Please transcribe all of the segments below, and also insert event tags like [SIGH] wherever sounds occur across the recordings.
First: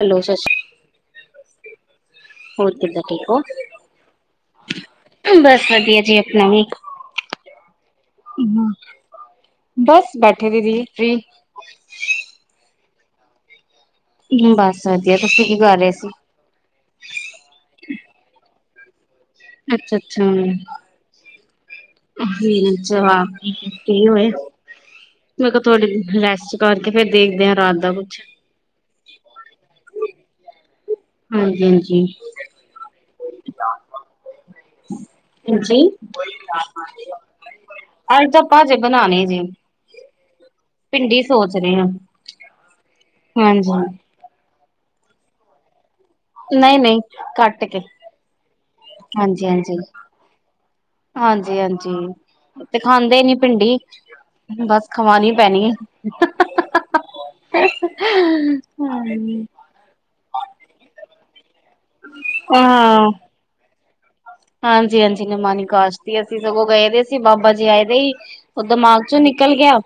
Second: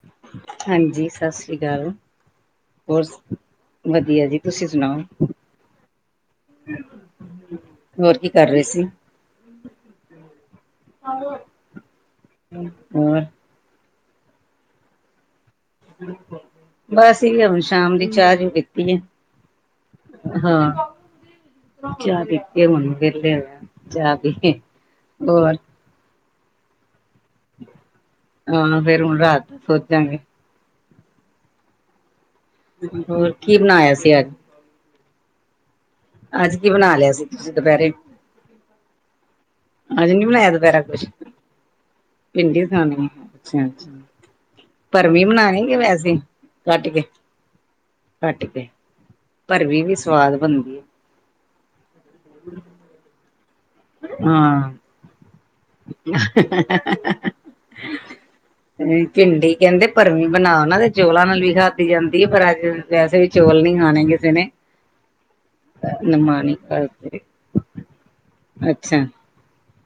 Hello ਸਤਿ ਸ਼੍ਰੀ ਹਾਂਜੀ ਸ ਸ੍ਰੀ ਕਾਲ। ਹੋਰ ਕਿੱਦਾਂ ਠੀਕ ਓ? ਵਧੀਆ ਜੀ ਤੁਸੀਂ ਸੁਣਾਓ ਬਸ ਵਧੀਆ ਜੀ ਆਪਣਾ ਵੀ। ਹੋਰ ਕੀ ਕਰ ਰਹੇ ਹਾਂ, ਸੀ ਬਸ ਬੈਠੇ ਦੀਦੀ ਫਰੀ। [INAUDIBLE] ਬਸ ਵਧੀਆ ਤੁਸੀਂ ਕੀ ਕਰ ਰੇ ਸੀ? ਬਸ ਅਸੀਂ ਵੀ ਆਪਣੀ ਸ਼ਾਮ ਦੀ ਚਾਹ ਚੂ ਪੀਤੀ ਏ। ਅੱਛਾ-ਅੱਛਾ। ਚਾਹ ਪੀਤੀ ਹੈ ਹੂੰ ਹੁਣ ਜਵਾਕ ਵਿਹਲੇ ਨੂੰ ਹੋਇਆ ਕੀ ਚਾਹ ਹੋਇਆ? ਪੀ ਕੇ ਮੈਂ ਹੋਰ ਕਿਆ ਥੋੜੀ ਰੈਸਟ ਕਰਕੇ ਫੇਰ ਦੇਖਦੇ ਆ ਰਾਤ ਦਾ ਕੁੱਛ। ਹਾਂ, ਫੇਰ ਹੁਣ ਰਾਤ ਦਾ ਸੋਚਾਂਗੇ। ਹਾਂਜੀ-ਹਾਂਜੀ। ਹੋਰ ਕੀ ਬਣਾਇਆ ਸੀ ਅੱਜ? ਹਾਂਜੀ! ਅੱਜ ਕੀ ਬਣਾ ਲਿਆ ਸੀ ਤੁਸੀਂ ਦੂਪੈਰੇ। ਅੱਜ ਆਪਾਂ ਅਜੇ ਬਨਾਨੀ ਜੀ। ਅਜੇ ਨੀ ਬਣਾਇਆ ਦੁਪੈਰੇ ਕੁਛ? ਭਿੰਡੀ ਸੋਚ ਰਹੇ ਹਾਂ। ਭਿੰਡੀ ਬਨਾਨੀ ਏ, ਅਛਾ। ਹਾਂਜੀ ਭਰਮੀਂ ਬਨਾਣੀ ਕੇ ਵੈਸੇ ਈ? ਨਈ-ਨਈ ਕੱਟ ਕੇ, ਕੇ ਹਾਂਜੀ-ਹਾਂਜੀ। ਭਰਵੀ ਵੀ ਸਵਾਦ ਬਣਦੀ ਹੈ ਹਾਂਜੀ-ਹਾਂਜੀ। ਏ ਤੇ ਖਾਂਦੇ ਈ ਨੀ ਭਿੰਡੀ, ਹਾਂ ਬਸ ਖਵਾਣੀ ਪੈਣੀ ਏ। ਹਮ [UNINTELLIGIBLE] ਭਿੰਡੀ। ਕੈਂਦੇ ਭਰਮੀਂ ਬਨਾਓ ਨਾ ਤੇ ਚੌਲਾਂ ਨਾਲ ਵੀ ਖਾਧੀ ਜਾਂਦੀ ਏ ਪਰ ਅੱਜ ਵੈਸੇ ਵੀ ਚੌਲ ਨੀ ਖਾਣੇ ਕਿ ਹਾਂਜੀ-ਹਾਂਜੀ, ਨਿਮਾਨੀ ਕਾਸ਼ਤੀਂ ਏ। ਅਸੀਂ ਨਿਮਾਣੀ ਸਗੋਂ ਗਏ ਦੇ ਸੀ ਕਰਕੇ। ਬਾਬਾ ਜੀ ਆਏ ਦੇ ਈ ਓ ਅੱਛਾ ਦਿਮਾਗ ਚੋਂ ਨਿ ਨਿਕਲ ਗਿਆ।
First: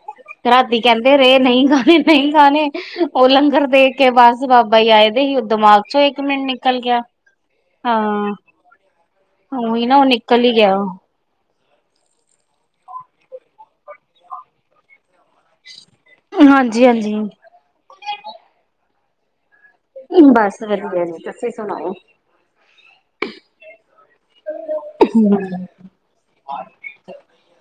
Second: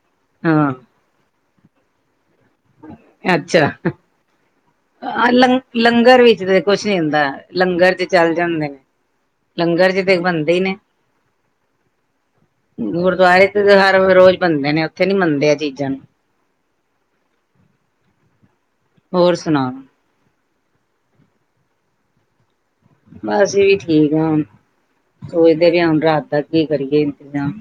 ਹਾਂ ਰਾਤੀ ਕੈਂਦੇ ਰੇ ਨਈ ਖਾਣੇ-ਨਈ ਖਾਨੇ, ਓ ਲੰਗਰ ਦੇਖ ਕੇ ਬਸ ਬਾਬਾ ਹੀ ਆਏ ਦੇ ਹਾਂ, ਹੀ ਉਹ ਦਿਮਾਗ ਚੋਂ ਇੱਕ ਲੰ-ਲੰਗਰ ਵਿੱਚ ਮਿੰਟ ਤੇ ਨਿਕਲ ਕੁਛ ਨੀ ਗਿਆ ਹੁੰਦਾ, ਲੰਗਰ ਦੇ ਚੱਲ ਹਾਂ ਜਾਂਦੇਨ। ਉਹੀ ਲੰਗਰ ਨਾ ਉਹ ਚ ਤੇ ਨਿਕਲ ਹੀ ਬੰਦੇ ਈ ਗਿਆ ਨੇ। ਗੁਰਦੁਆਰੇ ਤੇ ਹਰ ਰੋਜ਼ ਬੰਦੇ ਨੇ ਓਥੇ ਨੀ ਮੰਨਦੇ ਐ ਚੀਜ਼ਾਂ ਨੂੰ। ਅ ਹਾਂਜੀ-ਹਾਂਜੀ। ਹੋਰ ਸੁਣਾ? ਬਸ ਵਧੀਆ ਜੀ, ਤੁਸੀਂ ਸੁਣਾਓ? ਬ ਅਸੀਂ ਵੀ ਠੀਕ ਆ ਹੁਨ। ਸੋਚਦੇ ਬੇ ਆ ਹੁਨ ਰਾਤ ਦਾ ਕੀ ਕਰੀਏ ਇੰਤਜਾਮ।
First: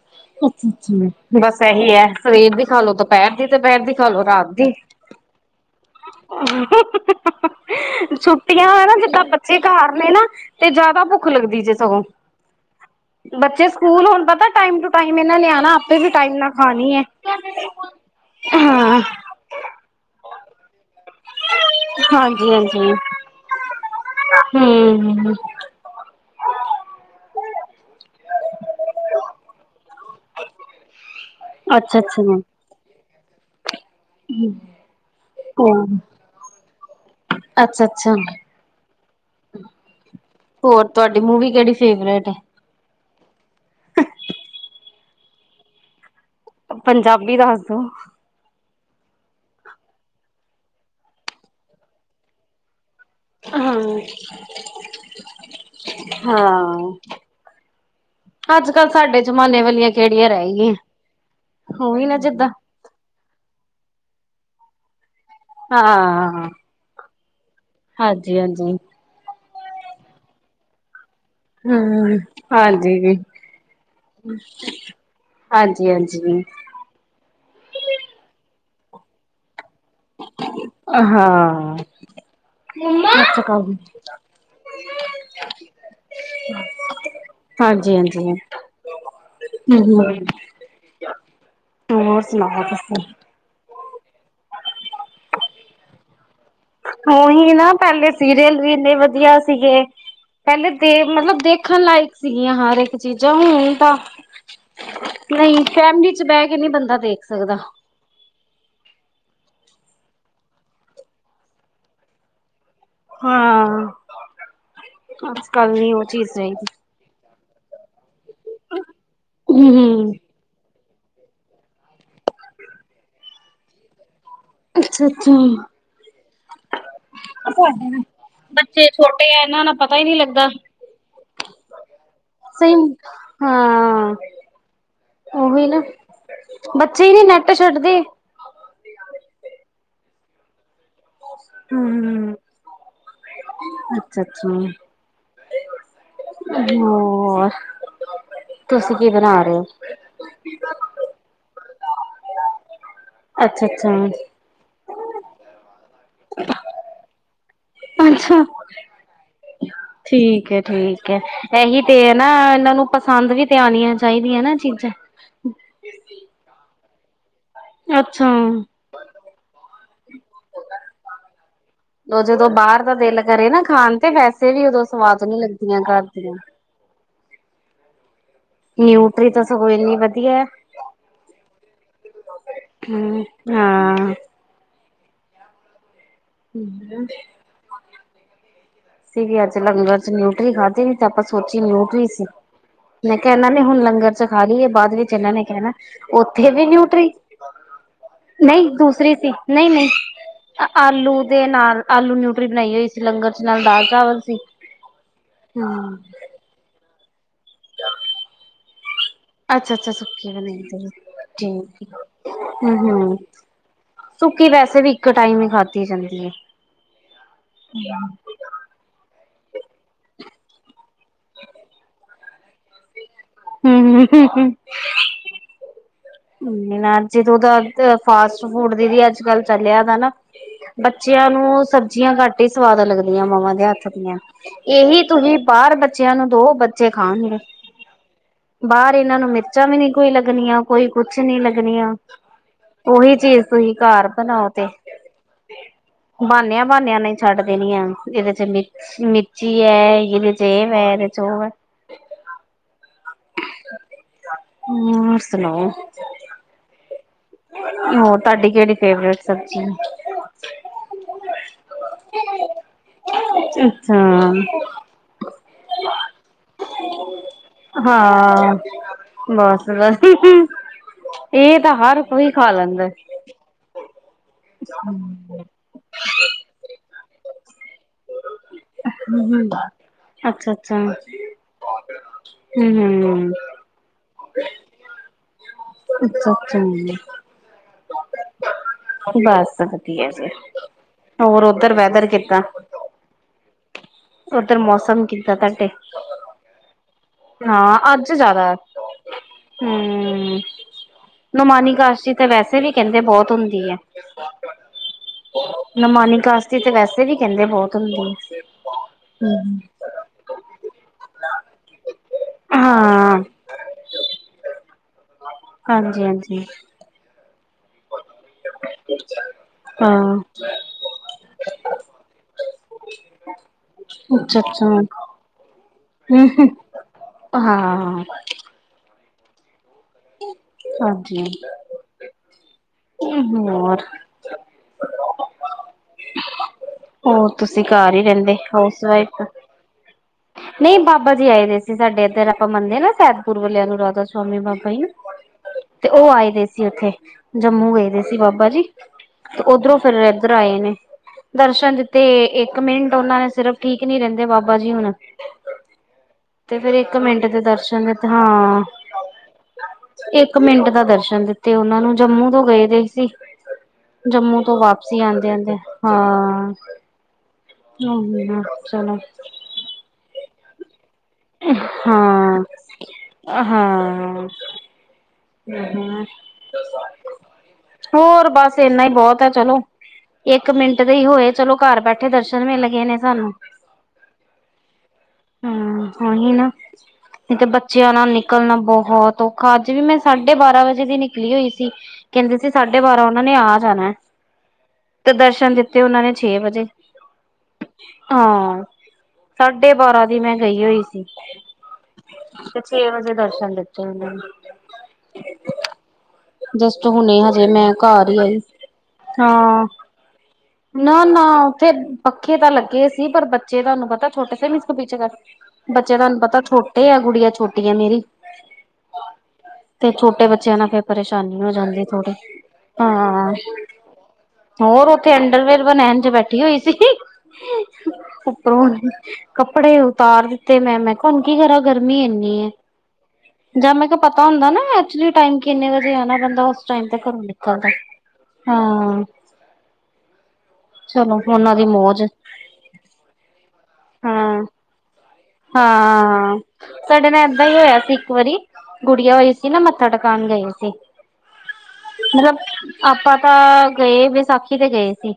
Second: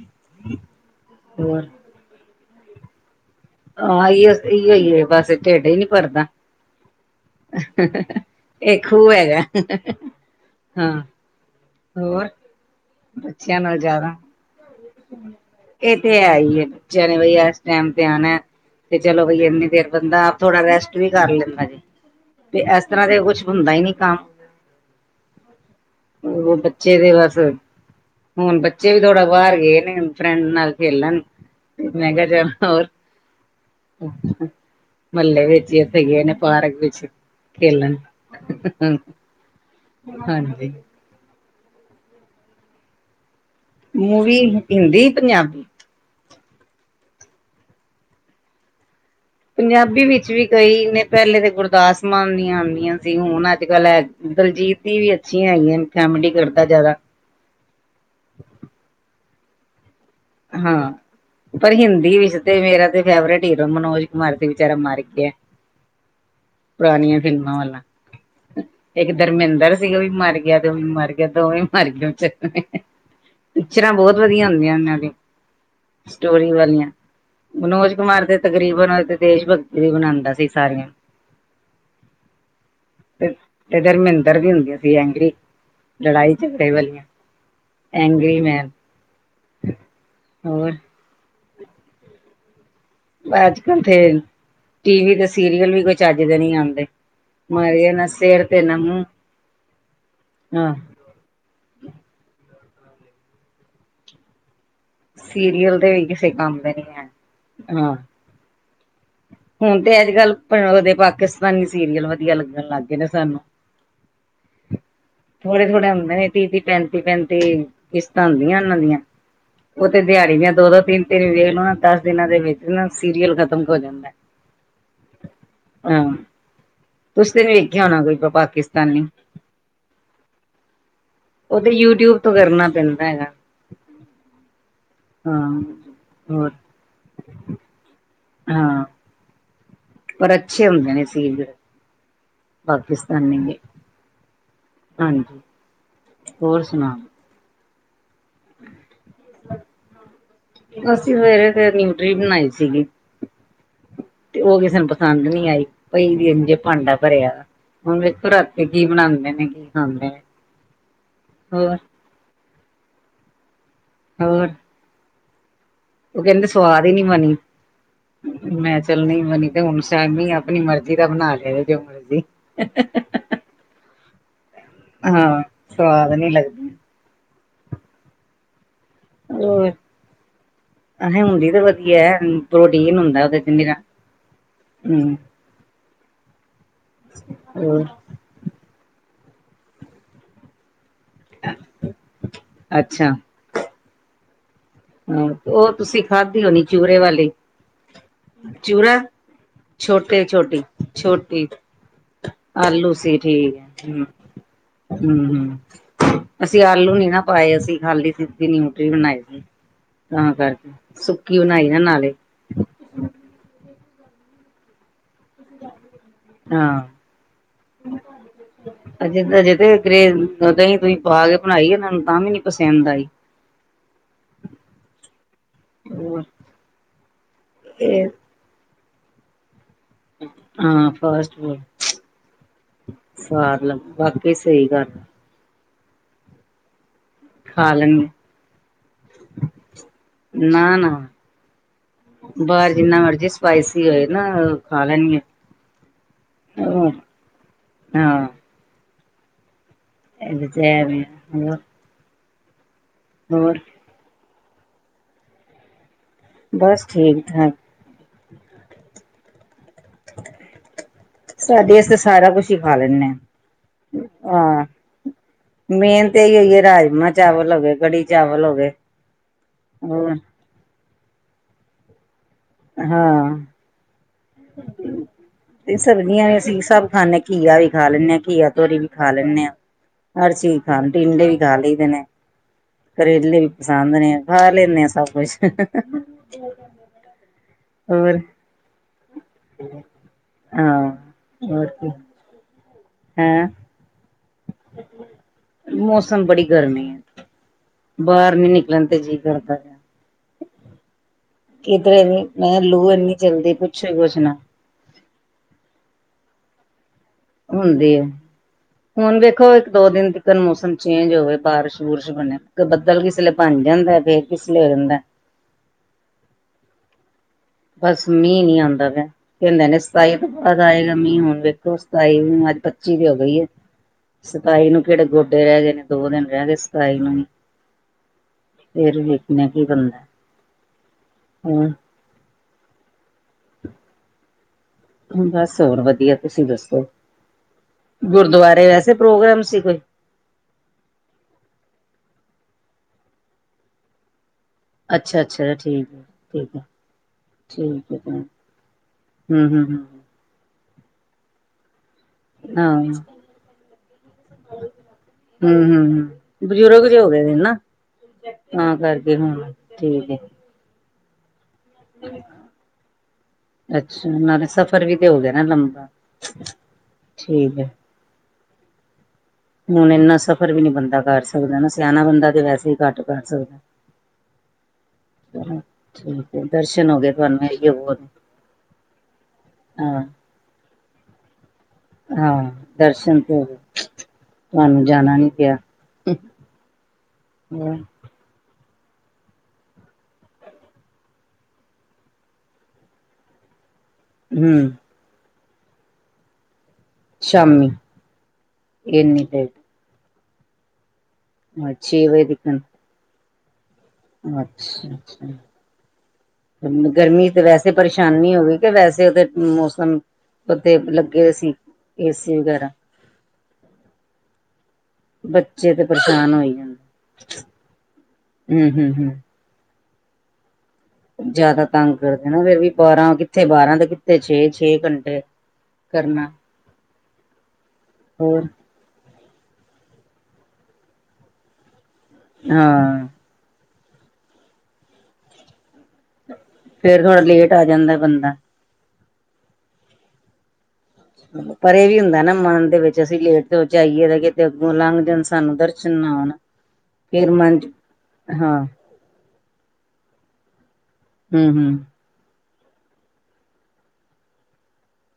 ਬਸ ਹੋਰ? ਇਹੀ ਹੈ ਸਵੇਰ ਦੀ ਖਾ ਲੋ ਦੁਪੈਰ ਦੀ, ਦੁਪੈਰ ਦੀ ਹਾਂ ਇ ਖਾਾਲੋ, ਰਾਤ ਇ ਦੀ। ਹੀ ਬਸ ਢਿੱਡ ਹੀ ਨੀ ਭਰਦਾ [UNINTELLIGIBLE] ਛੁੱਟੀਆਂ ਇਹ ਹੈ ਨਾ ਖੂਹ ਜਿੱਦਾਂ ਬੱਚੇ ਹੈਗਾ ਘਰ ਨੇ ਨਾ, ਤੇ ਹਾਂ ਜਾਦਾ ਭੁੱਖ ਲੱਗਦੀ ਜੇ। ਸਗੋਂ ਹੋਰ। ਬੱਚਿਆਂ ਬੱਚੇ ਨਾਲ ਸਕੂਲ ਜ਼ਿਆਦਾ ਹੋਨ ਪਤਾ ਟਾਈਮ ਟੂ ਟਾਈਮ ਏਨਾ ਨੇ ਆਣਾ, ਇਹ ਆਪੇ ਵੀ ਤੇ ਹੈ ਟਾਈਮ ਨਾਲ ਹੀ ਹੈ ਖਾਣੀ ਏ, ਬੱਚਿਆਂ ਨੇ ਹਾਂ। ਓਈ ਏਨੀ ਦੇਰ ਬੰਦਾ ਥੋੜਾ ਰੈਸਟ ਵੀ ਕਰ ਲੈਂਦਾ ਜੇ ਹਾਂਜੀ ਤੇ ਐਸ ਹਾਂਜੀ ਤਰਾ ਤੇ ਕੁਛ ਹੁੰਦਾ ਈ ਨੀ ਕੰਮ। ਹੂੰ ਬੱਚੇ ਤੇ ਬਸ, ਹੁਣ ਬੱਚੇ ਵੀ ਥੋੜਾ ਬਾਰ ਗਏ ਨੇ ਫ੍ਰੇਂਡ ਨਾਲ ਖੇਲਨ, ਅੱਛਾ ਮੇ ਅੱਛਾ ਕਿਆ ਚਲ ਹੋਰ [INAUDIBLE] ਮਲੇ ਵਿੱਚ ਹੋਰ ਓਥੇ ਗਏ ਨੇ ਪਾਰਕ ਵਿੱਚ ਅੱਛਾ ਖੇਲਣ। ਅੱਛਾ ਹਾਂਜੀ। ਤੁਐਡੀ ਮੂਵੀ ਕੇੜੀ ਫੇਵਰੇਟ ਏ? ਮੂਵੀ ਹਿੰਦੀ, ਪੰਜਾ ਪੰਜਾਬੀ ਦੱਸ ਦੋ? ਪੰਜਾਬੀ ਵਿੱਚ ਵੀ ਕਈ ਨੇ, ਪੈਲੇ ਤੇ ਗੁਰਦਾਸ ਮਾਨ ਦੀ ਆਂਦੀਆਂ ਅਨ। ਤੇ ਹੁਨ ਅੱਜ ਹਾਂ ਕੱਲ ਐ ਦਲਜੀਤ ਦੀ ਵੀ ਅੱਛੀਆਂ ਹੈਗੀਆਂ ਅਨ ਕੈਮਡੀ ਕਰਦੈ ਜਾਦਾ। ਹਾਂ ਅੱਜ ਕੱਲ੍ਹ ਸਾਡੇ ਜ਼ਮਾਨੇ ਵਾਲੀਆਂ ਕਿਹੜੀਆਂ ਰਹਿ ਗਈਆਂ। ਹਾਂ, ਪਰ ਉਹੀ ਨਾ ਹਿੰਦੀ ਵਿੱਚ ਜਿੱਦਾਂ ਤੇ ਮੇਰਾ ਤੇ ਫੈਵਰੇਟ ਹੀਰੋ ਮਨੋਜ ਕੁਮਾਰ ਤੇ ਵਿਚਾਰਾ ਮਰ ਗਿਆ। ਹਾਂ- ਹਾਂਜੀ-ਹਾਂਜੀ। ਏਕ ਦਰਮਿੰਦਰ ਸੀ ਓ ਵੀ ਮਰ ਗਿਆ, ਤੇ ਓ ਵੀ ਮਰ ਗਿਆ। ਕੇ ਦੋਵੇਂ ਮਰ ਗਏ ਉਹ ਹੂੰ ਚ ਹਾਂਜੀ ਪਿਕਚਰਾਂ ਬਹੁਤ ਵਦੀਆ ਹੁੰਦੀਆਂ ਉਹਨਾਂ ਦੀ ਹਾਂਜੀ ਹਾਂਜੀ। ਸਟੋਰੀ ਵਾਲੀਆਂ ਮਨੋਜ ਕੁਮਾਰ ਤੇ ਤਕਰੀਬਨ ਉਹ ਤੇ ਦੇਸ਼ ਭਗਤੀ ਫਿਰਈ ਬਨਾੰਦਾ ਸੀ ਸਾਰੀਆਂ ਹਾਂ। ਅੱਛਾ ਤੇ ਧਰਮਿੰਦਰ ਵੀ ਹੁੰਦੀਆਂ ਸੀ ਐਂਗਰੀ ਲੜਾਈ ਝਗੜੇ ਵਾਲੀਆਂ ਹਾਂਜੀ ਹਾਂਜੀ ਐਂਗਰੀ ਮੈਨ ਹੂੰ-ਹੂੰ ਹੋਰ ਹੋਰ ਸੁਨਾਓ ਤੁਸੀ ਅੱਜ ਕੱਲ ਤੇ ਟੀਵੀ ਤੇ ਸੀਰੀਅਲ ਵੀ ਕੁਝ ਚੱਜ ਦੇ ਨੀ ਆੰਦੇ ਉਹੀ ਨਾ ਪਹਿਲੇ ਸੀਰੀਅਲ ਵੀ ਇੰਨੇ ਮੂੰਹ ਵਦੀਆ ਸੀਗੇ ਪਹਿਲੇ ਹਾਂ ਦੇਵ ਮਤਲਬ ਦੇਖਨ ਲਾਇਕ ਸੀਗੀਆਂ ਹਰ ਇੱਕ ਚੀਜ਼ਾਂ ਹੁਨ ਤਾ ਨਹੀਂ ਸੀਰੀਅਲ ਦੇ ਵੀ ਫੈਮਲੀ ਚ ਕਿਸੇ ਬਹਿ ਕੇ ਕੰਮ ਨੀ ਦੇ ਬੰਦਾ ਹੈ ਦੇਖ ਸਕਦਾ ਹੁਨ ਤੇ ਅੱਜ ਕੱਲ ਉਹਦੇ ਪਾਕਿਸਤਾਨੀ ਸੀਰੀਅਲ ਵਦੀਆ ਲੱਗਨ ਲੱਗ ਗਏ ਨੇ। ਹਾਂ। ਅੱਜ ਥੋੜੇ ਕੱਲ ਥੋੜੇ ਨੀ ਉਹ ਹੁੰਦੇ ਨੇ ਚੀਜ਼ ਰਹੀ ਤੀਹ-ਤੀਹ ਪੈਂਤੀ। ਤੀਹ ਪੈਂਤੀ ਕਿਸ਼ਤਾਂ ਹੁੰਦੀਆਂ ਉਹਨਾਂ ਦੀਆਂ ਉਹ ਤੇ ਹਮ ਦਿਹਾੜੀ ਦੀਆਂ ਦੋ- ਦੋ ਤਿੰਨ- ਤਿੰਨ ਵੇ ਵੇਖਲੋ ਦੱਸ ਦਿਨਾਂ ਦੇ ਵਿੱਚ ਨਾ ਸੀਰੀਅਲ ਖਤਮ ਹੋ ਜਾਂਦਾ ਅੱਛਾ ਅੱਛਾ। ਹਾਂ ਤੁਸੀਂ ਤੇ ਨੀ ਵੇਖਿਆ ਤੁਹਾਡੇ ਹੋਣਾ ਕੋਈ ਬੱਚੇ ਪਾਕਿਸਤਾਨੀ ਛੋਟੇ ਆ ਇਹਨਾਂ ਨਾਲ ਪਤਾ ਹੀ ਨਹੀਂ ਲੱਗਦਾ ਉਹ ਤੇ ਯੂਟਿਊਬ ਤੋਂ ਕਰਨਾ ਸਹੀ ਪੈਂਦਾ ਹੈਗਾ ਹਾਂ ਹਾਂ ਉਹੀ ਨਾ ਹੋਰ ਬੱਚੇ ਨੀ ਨੈਟ ਛੱਡਦੇ ਹਾਂ। ਪਰ ਅੱਛੇ ਹੁੰਦੇ ਨੇ। ਸੀਰ ਜਿਹੜੇ ਹੂੰ ਪਾਕਿਸਤਾਨੀ ਏ ਅੱਛਾ ਹੂੰ ਹੋਰ ਤੁਸੀਂ ਕੀ ਬਣਾ ਰਹੇ ਔ ਅਸੀਂ ਸਵੇਰੇ ਤੇ ਨਿਊਟਰੀ ਬਨਾਈ ਸੀਗੀ ਅੱਛਾ-ਅੱਛਾ, ਤੇ ਉਹ ਕਿਸੇ ਨੂੰ ਪਸੰਦ ਨੀ ਆਈ ਪਈ ਦੀ ਏ ਇਜੇ ਭਾਂਡਾ ਭਰਿਆ ਹੁਣ ਅੱਛਾ ਵੇਖੋ ਅੱਛਾ ਰਾਤੀ ਕੀ ਬਨਾੰਦੇ ਨੇ ਕੀ ਖਾਂਦੇ ਨੇ। ਠੀਕ ਹੈ ਠੀਕ ਹੈ, ਹੋਰ ਇਹੀ ਤੇ ਏ ਨਾ ਇਹਨਾਂ ਨੂੰ ਪਸੰਦ ਵੀ ਤੇ ਆਂਨੀਆ ਚਾਹੀਦੀਆਂ ਹੋਰ ਨਾ ਚੀਜ਼ਾਂ। ਉਹ ਕਹਿੰਦੇ ਸਵਾਦ ਈ ਨੀ ਬਨੀ ਅੱਛਾ ਮੈਂ ਚੱਲ ਨੀ ਵਦੀਆ ਤੇ ਹੁਨ ਸੈਂਡਵਿ ਆਪਣੀ ਮਰਜ਼ੀ ਦਾ ਬਣਾ ਲਿਆ ਜੇ। ਉਹ ਜਦੋਂ ਬਾਹਰ ਦਾ ਦਿਲ ਕਰੇ ਨਾ ਖਾਨ ਤੇ ਵੈਸੇ ਵੀ ਉਦੋਂ ਸਵਾਦ ਨੀ ਹਾਂ ਲਗਦੀਆਂ ਘਰ ਸਵਾਦ ਨੀ ਦੀਆਂ ਲੱਗਦੀ ਨਿਊਟਰੀ ਤਾਂ ਸਗੋਂ ਹੋਰ ਏਨੀ ਵਦੀਆ ਏ ਅ ਹੁੰਦੀ ਤੇ ਵਦੀਆ ਐ ਪ੍ਰੋਟੀਨ ਹੁੰਦਾ ਹੂੰ ਉਹਦੇ ਵਿੱਚ ਹੁੰਦਾ ਇਚ ਨਿਰਾ ਹਾਂ ਹੂੰ। ਹੂੰ, ਹੂੰ। [UNINTELLIGIBLE] ਹੰ ਅਸੀ ਵੀ ਅੱਜ ਲੰਗਰ ਚ ਨਿਊਟਰੀ ਖਾਧੀ ਏ ਤੇ ਆਪਾਂ ਸੋਚੀਏ ਨਿਊਟਰੀ ਸੀ ਅੱਛਾ ਮੈਂ ਕਿਹਾ ਇਹਨਾਂ ਨੇ ਹੁਣ ਲੰਗਰ ਚ ਖਾ ਲਈਏ ਬਾਅਦ ਵਿੱਚ ਹੂੰ ਇਹਨਾਂ ਨੇ ਹੁਨ ਕਹਿਨਾ ਉਹ ਤੁਸੀਂ ਖਾਧੀ ਉੱਥੇ ਹੋਣੀ ਵੀ ਚੂਰੇ ਨਿਊਟਰੀ ਵਾਲੀ ਨਹੀਂ ਚੂਰਾ ਦੂਸਰੀ ਸੀ ਨਹੀਂ- ਨਹੀਂ ਛੋਟੇ ਛੋਟੀ ਆਲੂ ਦੇ ਛੋਟੀ ਨਾਲ ਆਲੂ ਨਿਊਟਰੀ। ਨਿਊਟਰੀ ਬਣਾਈ ਹੋਈ ਆਲੂ ਸੀ ਲੰਗਰ ਚ ਠੀਕ ਨਾਲ ਹੈ ਦਾਲ ਹੂੰ ਚਾਵਲ ਸੀ ਹੂੰ ਅਸੀਂ ਆਲੂ ਨੀ ਨਾ ਪਾਏ ਅਸੀਂ ਖਾਲੀ ਸਿੱਧੀ ਨਿਊਟਰੀ ਬਨਾਈ ਸੀ ਅੱਛਾ- ਅੱਛਾ। ਤਾਂ ਕਰਕੇ ਸੁੱਕੀ ਬਨਾਈ ਨਾ ਨਾਲੇ। ਹੂੰ-ਹੂੰ ਸੁੱਕੀ ਵੈਸੇ ਵੀ। ਇੱਕ ਟਾਈਮ ਈ ਖਾਧੀ ਜਾਂਦੀ ਏ। ਹਜੇ-ਹਜੇ ਤੇ ਗਰੇਵ ਦਹੀਂ ਦੂਈ ਪਾ ਕੇ ਬਣਾਈ ਏ, ਇਹਨਾਂ ਨੂੰ ਤਾਂ ਵੀ ਨੀ। ਪਸੰਦ ਆਈ ਹੂੰ ਹੋਰ ਨਾ ਜਦੋਂ ਤਾਂ ਇਹ ਫਾਸਟ ਫੂਡ ਦੀ ਵੀ ਅੱਜ-ਕੱਲ ਚਲਿਆ ਦੈ ਨਾ। ਹਾਂ ਬੱਚੇਆਂ ਫਾਸਟ ਫੂਡ ਨੂੰ ਸਬਜ਼ੀਆਂ ਘੱਟ ਈ ਸਵਾਦ ਲੱਗਦੀਆਂ ਮਾਵਾਂ ਸਵਾਦ ਦੇ ਲੱਗ ਹੱਥ ਦੀਆਂ। ਬਾਕੀ ਸਹੀ ਗੱਲ ਏਹੀ ਤੁਸੀਂ ਬਾਰ ਬੱਚੇਆਂ ਨੂੰ ਦੋ ਬੱਚੇ ਖਾਣਗੇ। ਖਾ ਲੈਣਗੇ ਬਾਰ ਇੱਨਾਂ ਨੂੰ ਮਿਰਚਾਂ ਵੀ ਨੀ ਕੋਈ ਲੱਗਣੀਆਂ ਨਾ ਕੋਈ ਨਾ ਕੁਛ ਨੀ ਲੱਗਣੀਆਂ, ਬਾਹਰ ਜਿੰਨਾ ਓਹੀ ਮਰਜ਼ੀ ਚੀਜ਼ ਤੁਸੀਂ ਸਪਾਈਸੀ ਹੋਏ ਘਰ ਨਾ ਬਣਾਓ ਤੇ ਖਾ ਲੈਣਗੇ ਬਾਨਿਆਂ-ਬਾਨਿਆਂ ਨੇ ਹਾਂ ਛੱਡ ਦੇਣੀਐ ਇਹਦੇ ਚ ਮ ਮਿਰਚੀ ਐ। ਏਦੇ ਚ ਇਹਦੇ ਏਐ ਐਵੇਂ ਏਦੇ ਚ ਓ ਐ। ਹੋਰ ਹੋਰ। ਹੋਰ ਸੋਨਾਓ। ਬਸ ਠੀਕ ਠਾਕ। ਹੋਰ ਤੁਆਡੀ ਕੇਹੜੀ ਫੇਵਰੇਟ ਸਬਜ਼ੀ ਐ। ਸਾਡੇ ਆਸਤੇ ਸਾਰਾ ਕੁਛ ਈ ਖਾ ਲੈਂਣੈ ਆਂ। ਹਾਂ। ਮੇਨ ਤੇ ਏਇਓ ਈਏ ਰਾਜਮਾਂ-ਚਾਵਲ ਹੋ ਗਏ, ਕੜੀ-ਚਾਵਲ ਹੋ ਗਏ। ਬਸ-ਬਸ ਹੋਰ ਇਹ ਤਾਂ ਹਰ ਕੋਈ ਖਾ ਲੈਂਦੈਂ। ਹਾਂ ਤੇ ਸਬਜ਼ੀਆਂ ਵੀ ਅਸੀਂ ਸਭ ਖਾਂਣੇ, ਘੀਆ ਵੀ ਖਾ ਲੈਂਣੇ ਆ ਘੀਆ। ਤੋਰੀ ਵੀ ਖਾ ਲੈਂਣੇ ਆਂ। ਹਰ ਅੱਛਾ ਚੀਜ਼ ਅੱਛਾ ਖਾ ਟਿੰਡੇ ਵੀ ਖਾ ਲਈਦੇ ਨੇ, ਹਮ ਹਮ ਕਰੇਲੇ ਵੀ ਪਸੰਦ ਨੇ। ਖਾ ਲੈਂਨੇ ਆ ਸਭ ਕੁਛ। ਹਮ ਹੋਰ। ਬਸ ਵਧੀਆ ਜੀ, ਹਾਂ ਹੋਰ ਓੱਧਰ ਵੈਦਰ ਕਿੱਦਾਂ? ਹੈਂ। ਓੱਧਰ ਮੌਸਮ ਕਿੱਦਾਂ ਤੁਹਾਡੇ? ਮੌਸਮ ਬੜੀ ਗਰਮੀ ਏ, ਹਾਂ ਅੱਜ ਬਾਰ ਨੀ ਜ਼ਿਆਦਾ ਨਿਕਲਣ ਤੇ ਜੀ ਕਰਦਾ। ਨੁਮਾਨੀ ਕਿਧਰੇ ਕਾਸ਼ਤੀ ਤੇ ਮੈਂ ਵੈਸੇ ਵੀ ਲੂ ਕੈਹੰਦੇ ਕੇ ਇੰਨੀ ਬਹੁਤ ਚਲਦੀ ਹੁੰਦੀ ਐ। ਪੁੱਛੋ ਹੀ ਕੁਛ ਨਾ ਨਮਾਨੀ ਕਾਸਤੀ ਤੇ ਵੈਸੇ ਵੀ ਕਹਿੰਦੇ ਬਹੁਤ ਹੁੰਦੀ ਐ ਹੈ। ਹੁਣ ਵੇਖੋ ਇਕ-ਦੋ ਦਿਨ ਨ ਮੌਸਮ ਚੇਂਜ ਹੋਵੇ ਬਾਰਿਸ਼ ਬੁਰਿਸ਼ ਬਣਿਆ ਬੱਦਲ ਹਾਂ, ਕਿਸੇਲੇ ਬਣ ਜਾਂਦੈ ਫੇਰ ਕਿਸੇਲੇ ਰੋ ਜਾਂਦੈ। ਹਾਂਜੀ-ਹਾਂਜੀ। ਬਸ ਮੀਂਹ ਨੀ ਆਂਦਾ ਪਯਾ। ਕੈਹੰਦੇ ਨੇ ਸਤਾਈ ਹਾਂ, ਤੋਂ ਬਾਦ ਆਏਗਾ ਮੀਂ, ਹੁਣ ਵੇਖੋ ਸਤਾਈ ਅੱਜ ਪੱਚੀ ਵੀ ਹੋ ਗਈ ਏ। ਸਤਾਈ ਨੂੰ ਅੱਛਾ-ਅੱਛਾ। ਕੇਹੜੇ ਗੋਡੇ ਰੈਹ ਗਏ ਨੇ ਦੋ ਦਿਨ ਹੂੰ, ਰੈਹ ਗਏ ਸਤਾਈ ਨੂੰ। ਹਾਂ, ਫੇਰ ਵੇਖਣੇ ਆ ਕੀ ਬਨਦੈ। ਹਾਂਜੀ ਹੋਰ। ਬਸ ਹੋਰ ਵਧੀਆ ਤੁਸੀਂ ਦੱਸੋ, ਹੋਰ ਤੁਸੀਂ ਘਰ ਹੀ ਰਹਿੰਦੇ ਗੁਰਦੁਆਰੇ ਹਾਊਸ ਵੈਸੇ ਵਾਈਫ? ਪ੍ਰੋਗਰਾਮ ਸੀ ਕੋਈ। ਨਹੀਂ ਬਾਬਾ ਜੀ ਆਏ ਨੇ ਸੀ ਸਾਡੇ ਇੱਧਰ ਆਪਾਂ ਮੰਨਦੇ ਨਾ ਸੈਦਪੁਰ ਵਾਲੇਆਂ ਨੂ ਰਾਧਾ ਸਵਾਮੀ ਬਾਬਾ ਅੱਛਾ ਅੱਛਾ ਤੇ ਠੀਕ ਹੈ ਓ ਆਏ ਦੇ ਠੀਕ ਹੈ ਸੀ ਐਥੇ ਜੰਮੂ ਠੀਕ ਹੈ ਵੇਲੇ ਸੀ ਬਾਬਾ ਜੀ। ਤੇ ਹਮ ਹਮ ਓਧਰੋਂ ਹਮ ਫੇਰ ਐੱਧਰ ਆਏ ਨੇ ਦਰਸ਼ਨ ਦਿ ਤੇ ਇੱਕ ਹਾਂ ਹਮ ਮਿੰਟ ਉਨਾਂ ਨੇ ਸਿਰਫ ਠੀਕ ਨੀ ਰੈਹੰਦੇ ਬਾਬਾ ਜੀ ਹੁਣ। ਹਮ ਹਮ ਤੇ ਫੇਰ ਬਜ਼ੁਰਗ ਇੱਕ ਜੇ ਹੋ ਗਏ ਮਿੰਟ ਨੇ ਦੇ ਨਾ ਦਰਸ਼ਨ ਦੀਤੇ ਹਾਂ। ਤਾਂ ਕਰਕੇ ਹੁਣ, ਠੀਕ ਏ। ਇੱਕ ਮਿੰਟ ਦਾ ਦਰਸ਼ਨ ਦਿੱਤੇ ਉਹਨਾਂ ਨੂੰ ਜੰਮੂ ਤੋਂ ਗਏ ਦੇ ਸੀ। ਅੱਛਾ ਜੰਮੂ ਨਾਲੇ ਤੋਂ ਸਫ਼ਰ ਵੀ ਵਾਪਸੀ ਤੇ ਹੋ ਆਂਦੇ ਗਿਆ ਨਾ -ਆਂਦੇ ਲੰਬਾ ਹਾਂ। ਠੀਕ ਹੈ [UNINTELLIGIBLE] ਚਲੋਂ ਹੁਣ ਏਨਾਂ ਸਫ਼ਰ ਵੀ ਨੀ ਬੰਦਾਂ ਕਰ ਕੋਲ਼ ਰਹਿਣਾ, ਸਿਆਣਾਂ ਬੰਦਾਂ ਤੇ ਹਾਂ। ਵੈਸੇ ਹੀ ਘੱਟ ਕਰ ਸਕਦਾਂ ਹ ਇਹ ਬਹੁਤ ਹੋਰ ਬਸ ਏਨਾਂ ਹੀ ਬਹੁਤ ਆ ਚਲੋਂ ਹਾਂ ਇੱਕ ਮਿੰਟ ਦੇ ਹੀ ਹੋਏ, ਚਲੋਂ ਘਰ ਬੈਠੇਂ ਹਾਂ ਦਰਸ਼ਨ ਮਿਲ਼ ਗਏ ਨੇਂ ਦਰਸ਼ਨ ਸਾਂਨੂੰ ਤੇ ਹੋ ਗਏ ਤੁਹਾਨੂੰ ਜਾਣਾ ਨੀ ਪਿਆ ਹਮ ਉਹੀ ਨਾ, ਨਹੀ ਤਾਂ ਬੱਚਿਆਂ ਨਾਲ਼ ਨਿ ਨਿਕਲਣਾ ਬਹੁਤ ਔਖਾਂ, ਅੱਜ਼ ਵੀ ਮੈਂ ਸਾਢੇ ਬਾਰਾਂ ਵਜੇ ਦੀ ਨਿਕਲੀ ਹੋਈ ਸੀ, ਕਹਿੰਦੇ ਸੀ ਸਾਢੇ ਬਾਰਾਂ ਉਹਨਾ ਨੇ ਆ ਜਾਣਾਂ। ਹੂੰ। ਤੇ ਦਰਸ਼ਨ ਦਿੱਤੇ ਓਹਨਾਂ ਨੇ ਛੇ ਵਜ਼ੇ, ਸ਼ਾਮੀ ਹਾਂ ਇੰਨੀ ਸਾ ਦੇਰ ਸਾਢੇ ਬਾਰਾਂ ਦੀ ਮੈਂ ਗਈ ਹੋਈ ਸੀਂ। ਹਾਂ ਛੇ ਵਜੇ ਤੀਕਣ ਛੇ ਵਜ਼ੇ ਦਰਸ਼ਨ ਦਿੱਤੇ ਓਹਨਾਂ ਨੇ [INAUDIBLE] ਜਸਟ ਹੁਣੇ ਗਰਮੀ ਤੇ ਹਜੇ ਮੈਂ ਵੈਸੇ ਘਰ ਹੀ ਪਰੇਸ਼ਾਨੀ ਆਈਂ, ਹੋ ਗਈ ਕਿ ਵੈਸੇ ਉਹਦੇ ਹਾਂ ਮੌਸਮ ਉੱਥੇ ਨਾ- ਲੱਗੇ ਨਾ ਹੋਏ ਸੀ ਉੱਥੇ ਪੱਖੇ ਏਸੀ ਤਾਂ ਵਗੈਰਾ ਲੱਗੇ ਸੀ, ਪਰ ਬੱਚੇ ਤੁਹਾਂਨੂੰ ਪਤਾਂ ਛੋਟੇ ਸੀ ਤੇ ਬੱਚੇ ਤੁਹਾਂਨੂੰ ਪਰੇਸ਼ਾਨ ਪਤਾਂ ਹੋਈ ਜਾਂਦੇ ਛੋਟੇ ਆ, ਗੁੜੀਆਂ ਛੋਟੀ ਆ ਮੇਰੀ ਹੂੰ ਹੂੰ ਹੂੰ ਤੇ ਛੋਟੇ ਬੱਚਿਆਂ ਨਾਲ਼ ਫੇਰ ਪਰੇਸ਼ਾਨੀ ਹੋ ਜ਼ਿਆਦਾ ਜਾਂਦੀ ਆ ਤੰਗ ਥੋੜੀ, ਕਰਦੇ ਨਾ ਫਿਰ ਵੀ ਬਾਰਾਂ ਹਾਂ ਕਿੱਥੇ ਬਾਰਾਂ ਤੇ ਕਿੱਥੇ ਛੇ ਛੇ ਹੋਰ ਉਥੇ ਘੰਟੇ ਅੰਡਰਵੇਅਰ ਬਣੈਣ ਚ ਕਰਨਾ ਬੈਠੀ ਹੋਈ ਸੀ, ਹੋਰ ਉੱਪਰੋਂ ਹੁਣ ਕੱਪੜੇ ਉਤਾਰ ਦਿੱਤੇ ਮੈਂ -ਮੈਂ ਕਿਹਾਂ ਹੁਣ ਕੀ ਕਰਾਂ ਗਰਮੀਂ ਏਨੀਂ ਏਂ। ਹਾਂ ਜਾਂ ਮੈ ਕਿ ਪਤਾ ਹੁੰਦਾਂ ਨਾ, ਐਕਚੁਲੀ ਟਾਇਮ ਕਿੰਨੇ ਵਜ਼ੇ ਆਣਾਂ ਬੰ ਉਸ ਟਾਇਮ ਤੇ ਫੇਰ ਥੋੜਾ ਘਰੋਂ ਲੇਟ ਆ ਨਿਕਲ਼ਦਾ, ਜਾਂਦਾ ਬੰਦਾ ਹਾਂ ਚਲੋ ਉਹਨਾਂ ਦੀ ਪਰ ਇਹ ਵੀ ਮੌਜ ਹੁੰਦਾਂ ਨਾ ਮਨ ਦੇ ਵਿੱਚ ਅਸੀਂ ਲੇਟ ਤੇ ਚੋ ਜਾਈਏ ਰਹਿਗੇ ਹਾਂ ਤੇ ਅੱਗੋਂ ਲੰਘ ਜਾਣ ਸਾਨੂੰ ਦਰਸ਼ਨ ਨਾ ਹੋਣ ਹਾਂ, ਸਾਡੇ ਨਾਲ਼ ਫਿਰ ਏਦਾਂ ਹੀ ਮਨ ਚ ਹੋਇਆ ਸੀ ਇੱਕ ਵਾਰੀ ਹਾਂ ਗੁੜੀਆਂ ਹੋਈ ਸੀ ਨਾ ਮੱਥਾ ਟਕਾਣ ਗਏ ਸੀ। ਹੂੰ- ਹੂੰ। ਮਤਲਬ ਆਪਾਂ ਤਾਂ ਗਏ, ਵਿਸਾਖੀ ਤੇ ਗਏ ਸੀ।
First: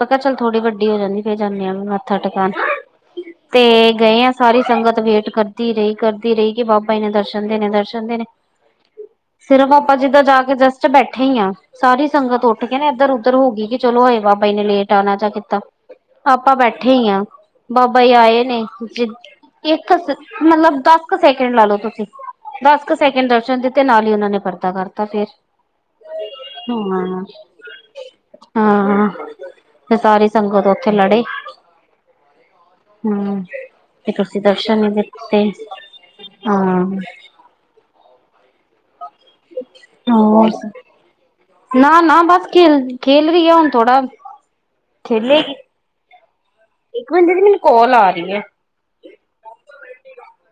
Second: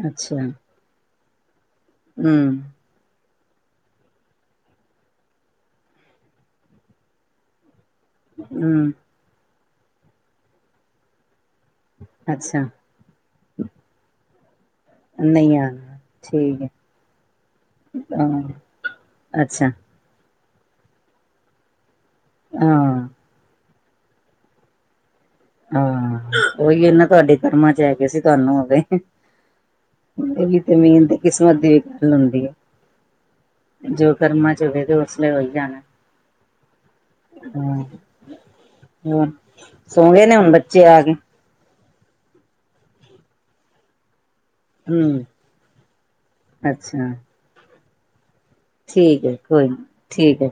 ਮੈਂ ਕਿਹਾ ਚੱਲ ਅੱਛਾ ਥੋੜ੍ਹੀ ਵੱਡੀ ਹੋ ਜਾਂਦੀ ਫਿਰ ਜਾਂਨੇ ਆ ਮੱਥਾਂ ਟਕਾਣ ਹੂੰ [INAUDIBLE] ਤੇ ਗਏ ਆ ਸਾਰੀ ਸੰਗਤ ਵੇਟ ਕਰਦੀ ਰਹੀ, ਕਰਦੀ ਰਹੀ ਕਿ ਬਾਬਾ ਜੀ ਨੇ ਦਰਸ਼ਨ ਦੇਣੇ, ਦਰਸ਼ਨ ਦੇਣੇ ਹੂੰ। ਸਿਰਫ਼ ਆਪਾਂ ਜਿੱਦਾਂ ਜਾ ਕੇ ਜਸਟ ਬੈਠੇਂ ਹੀ ਆ, ਸਾਰੀ ਸੰਗਤ ਅੱਛਾ ਉੱਠ ਕੇ ਨਾ ਇੱਧਰ, ਉਧ ਧਰ ਹੋਗੀ ਕਿ ਚਲੋਂ ਹਏ ਬਾਬਾ ਜੀ ਨੇ ਲੇਟ ਆਣਾ ਜਾ ਨਹੀਂ ਕਿੱਦਾਂ ਆਣਾ ਆਪਾਂ ਠੀਕ ਹੈ ਬੈਠੇ ਹੀ ਆ, ਬਾਬਾ ਜੀ ਹਾਂ ਆਏ ਨੇ ਜ ਅੱਛਾ ਕਿ ਦਸ ਮਤਲਬ ਦਸ ਕ ਸੈਕਿੰਡ ਲਾ ਲਓ ਤੁਸੀਂ, ਦਸ ਕੁ ਹਾਂ ਸੈਕਿੰਡ ਦਰਸ਼ਨ ਦਿੱ ਤੇ ਨਾਲ ਹੀ ਉਹਨਾਂ ਨੇਂ ਪਰਦਾ ਕਰਤਾ ਫੇਰ ਹੂੰ, ਓਹੀਓ ਨਾ ਹਾਂ ਤੁਹਾਡੇ ਕਰਮਾਂ ਚ ਹੈਗੇ ਸੀਂ, ਤੁਹਾਨੂੰ ਹੋਗੇ। ਹਾਂ ਤੇ ਸਾਰੀ ਇਹ ਵੀ ਸੰਗਤ ਤੇ ਉੱਥੇ ਮੇਨ ਤੇ ਲੜੇ ਕਿਸ਼ਮਤ ਦੀ ਵੀ ਗੱਲ ਹੁੰਦੀਂ ਏ। ਹਮ ਜੋ ਤੇ ਤੁਸੀਂ ਕਰਮਾਂ ਚ ਦਰਸ਼ਨ ਹੋਵੇਂ ਨੀ ਤੇ ਉਸਲੇ ਦਿੱਤੇ ਹੋਈ ਜਾਣਾਂ। ਹਾਂ। ਹਾਂ, ਹੂੰ। ਹਾਂ। ਨਾ, ਨਾ ਬਸ ਖੇਲ, ਖੇਲ ਰਹੀ ਆ ਹੁਣ ਥੋੜਾ ਹੂੰ ਖੇਲੇਗੀ। ਇੱਕ ਅੱਛਾ ਮਿੰਟ ਦੀਦੀ ਮੈਨੂੰ ਕਾਲ ਆ ਰਹੀ ਏ। ਠੀਕ ਆ ਜੀ ਕੋਈ ਨੀ ਠੀਕ ਆ।